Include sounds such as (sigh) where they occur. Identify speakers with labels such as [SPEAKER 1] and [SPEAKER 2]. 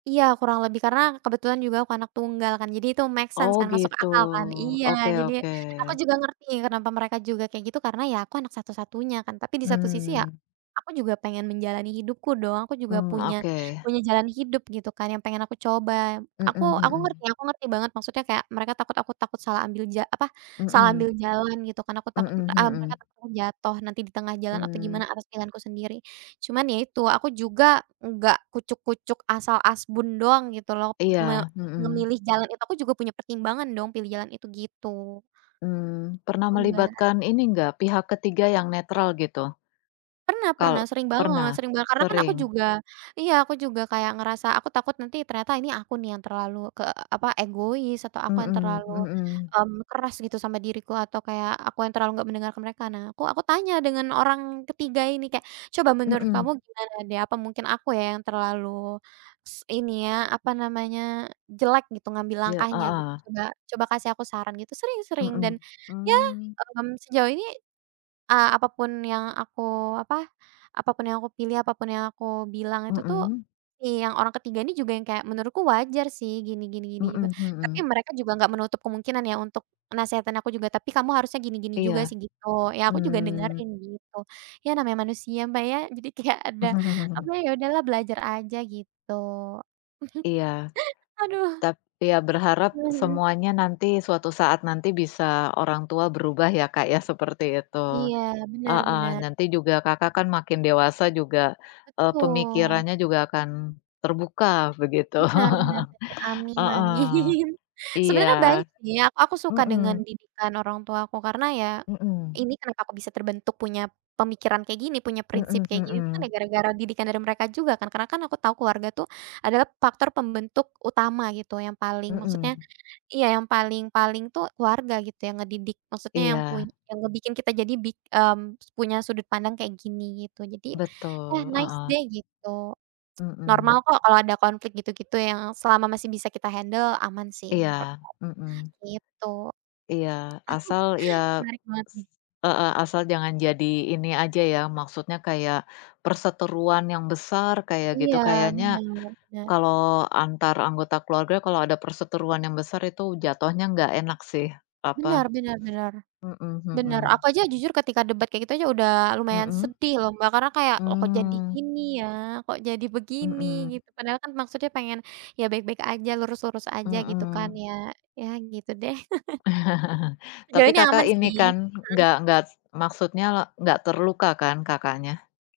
[SPEAKER 1] Iya, kurang lebih, karena kebetulan juga aku anak tunggal kan, jadi itu make sense
[SPEAKER 2] Oh,
[SPEAKER 1] kan, masuk
[SPEAKER 2] gitu,
[SPEAKER 1] akal kan. Iya,
[SPEAKER 2] oke
[SPEAKER 1] jadi
[SPEAKER 2] oke.
[SPEAKER 1] aku juga ngerti kenapa mereka juga kayak gitu, karena, ya, aku anak satu-satunya kan. Tapi di satu sisi, ya,
[SPEAKER 2] Mmm.
[SPEAKER 1] aku juga pengen menjalani hidupku dong, aku juga
[SPEAKER 2] Mmm,
[SPEAKER 1] punya
[SPEAKER 2] oke.
[SPEAKER 1] punya jalan hidup, gitu, kan, yang pengen aku coba.
[SPEAKER 2] Mhm
[SPEAKER 1] Aku aku ngerti
[SPEAKER 2] mhm.
[SPEAKER 1] aku ngerti banget, maksudnya kayak mereka takut aku takut salah ambil ja apa, salah ambil
[SPEAKER 2] Mhm.
[SPEAKER 1] jalan, gitu kan, aku takut
[SPEAKER 2] Mhm
[SPEAKER 1] eee, mereka
[SPEAKER 2] mhm.
[SPEAKER 1] takut aku jatuh nanti di tengah jalan atau
[SPEAKER 2] Mmm.
[SPEAKER 1] gimana atas pilihanku sendiri. Cuman, ya, itu, aku juga nggak kucuk-kucuk asal asbun doang, gitu loh, me
[SPEAKER 2] Iya, mhm.
[SPEAKER 1] memilih jalan itu, aku juga punya pertimbangan dong pilih jalan itu, gitu.
[SPEAKER 2] Mmm, pernah
[SPEAKER 1] Gitu, Mbak.
[SPEAKER 2] melibatkan ini nggak, pihak ketiga yang netral, gitu?
[SPEAKER 1] Pernah
[SPEAKER 2] Kal
[SPEAKER 1] pernah, sering banget
[SPEAKER 2] pernah.
[SPEAKER 1] sering banget, karena kan aku
[SPEAKER 2] Sering.
[SPEAKER 1] juga iya, aku juga kayak ngerasa aku takut nanti ternyata ini aku, nih, yang terlalu ke apa, egois, atau aku yang
[SPEAKER 2] Mhm
[SPEAKER 1] terlalu,
[SPEAKER 2] mhm.
[SPEAKER 1] mmm, keras gitu sama diriku atau kayak aku yang terlalu nggak mendengarkan mereka. Nah, aku aku tanya dengan orang ketiga ini, kayak, "Coba menurut kamu
[SPEAKER 2] Mhm.
[SPEAKER 1] gimana, deh? Apa mungkin aku, ya, yang terlalu s ini, ya, apa namanya, jelek, gitu, ngambil
[SPEAKER 2] Ja
[SPEAKER 1] langkahnya, gitu,
[SPEAKER 2] heeh.
[SPEAKER 1] coba coba kasih aku saran," gitu. Sering sering dan,
[SPEAKER 2] Mhm,
[SPEAKER 1] ya,
[SPEAKER 2] mmm.
[SPEAKER 1] mmm, sejauh ini, eee, apa pun yang aku apa, apa pun yang aku pilih, apa pun yang aku bilang itu, tuh,
[SPEAKER 2] Mhm.
[SPEAKER 1] si yang orang ketiga ini juga yang kayak, "Menurutku wajar, sih, gini gini gini juga."
[SPEAKER 2] Mhm
[SPEAKER 1] Tapi
[SPEAKER 2] mhm.
[SPEAKER 1] mereka juga nggak menutup kemungkinan ya untuk nasehatin aku juga, "Tapi kamu harusnya gini gini juga,
[SPEAKER 2] Iya,
[SPEAKER 1] sih." Gitu. Ya, aku juga
[SPEAKER 2] mmm.
[SPEAKER 1] dengerin, gitu. Ya, namanya manusia, Mbak, ya jadi kayak ada apa,
[SPEAKER 2] (chuckles)
[SPEAKER 1] ya, udahlah belajar aja, gitu. (chuckles)
[SPEAKER 2] Iya.
[SPEAKER 1] Aduh.
[SPEAKER 2] Tap ya, berharap
[SPEAKER 1] Mhm mhm.
[SPEAKER 2] semuanya nanti, suatu saat nanti bisa orang tua berubah, ya, Kak, ya, seperti itu.
[SPEAKER 1] Iya, benar
[SPEAKER 2] Heeh,
[SPEAKER 1] benar.
[SPEAKER 2] nanti juga Kakak kan makin dewasa juga, eee,
[SPEAKER 1] Betul.
[SPEAKER 2] pemikirannya juga akan terbuka, begitu.
[SPEAKER 1] Benar benar benar.
[SPEAKER 2] (chuckles)
[SPEAKER 1] Amin
[SPEAKER 2] Heeh,
[SPEAKER 1] amin.
[SPEAKER 2] iya,
[SPEAKER 1] Sebenarnya baik, sih, ak aku suka dengan
[SPEAKER 2] mhm.
[SPEAKER 1] didikan orang tua aku, karena, ya,
[SPEAKER 2] Mhm.
[SPEAKER 1] ini kenapa aku bisa terbentuk punya pemikiran kayak gini, punya prinsip
[SPEAKER 2] Mhm
[SPEAKER 1] kayak gini, tuh, kan ya
[SPEAKER 2] mhm.
[SPEAKER 1] gara-gara didikan dari mereka juga kan, karena kan aku tau keluarga, tuh, adalah faktor pembentuk utama, gitu, yang paling maksudnya
[SPEAKER 2] Mhm.
[SPEAKER 1] iya, yang paling-paling, tuh, keluarga, gitu, yang ngedidik, maksudnya yang pun
[SPEAKER 2] Iya.
[SPEAKER 1] yang ngebikin kita jadi bik mmm, s punya sudut pandang kayak gini, gitu. Jadi, ya,
[SPEAKER 2] Betul,
[SPEAKER 1] nice,
[SPEAKER 2] heeh.
[SPEAKER 1] deh, gitu. (smacks lips) Normal
[SPEAKER 2] Mhm.
[SPEAKER 1] kok kalau ada konflik gitu-gitu, yang selama masih bisa kita handle aman, sih, menurut
[SPEAKER 2] Iya,
[SPEAKER 1] aku,
[SPEAKER 2] mhm.
[SPEAKER 1] gitu.
[SPEAKER 2] Iya. Asal, ya,
[SPEAKER 1] (chuckles) Menarik banget,
[SPEAKER 2] s
[SPEAKER 1] nih.
[SPEAKER 2] heeh, asal jangan jadi ini aja, ya, maksudnya kayak perseteruan yang besar kayak gitu.
[SPEAKER 1] Iya,
[SPEAKER 2] Kayaknya,
[SPEAKER 1] benar benar.
[SPEAKER 2] kalau antar anggota keluarga kalau ada perseteruan yang besar itu jatuhnya nggak enak, sih, apa,
[SPEAKER 1] Benar benar benar,
[SPEAKER 2] mhm
[SPEAKER 1] benar. Aku
[SPEAKER 2] mhm.
[SPEAKER 1] aja jujur ketika debat kayak gitu aja udah lumayan
[SPEAKER 2] Mhm.
[SPEAKER 1] sedih, loh, Mbak, karena kayak, loh, kok jadi
[SPEAKER 2] Mmm.
[SPEAKER 1] gini, ya, kok jadi begini,
[SPEAKER 2] Mhm.
[SPEAKER 1] gitu, padahal kan maksudnya pengen, ya, baik-baik aja, lurus-lurus aja, gitu kan,
[SPEAKER 2] Mhm.
[SPEAKER 1] ya. Ya, gitu deh.
[SPEAKER 2] (chuckles)
[SPEAKER 1] (chuckles) Sejauh
[SPEAKER 2] Tapi
[SPEAKER 1] ini
[SPEAKER 2] Kakak
[SPEAKER 1] aman
[SPEAKER 2] ini
[SPEAKER 1] sih,
[SPEAKER 2] kan,
[SPEAKER 1] mhm.
[SPEAKER 2] nggak nggak maksudnya nggak terluka kan Kakaknya?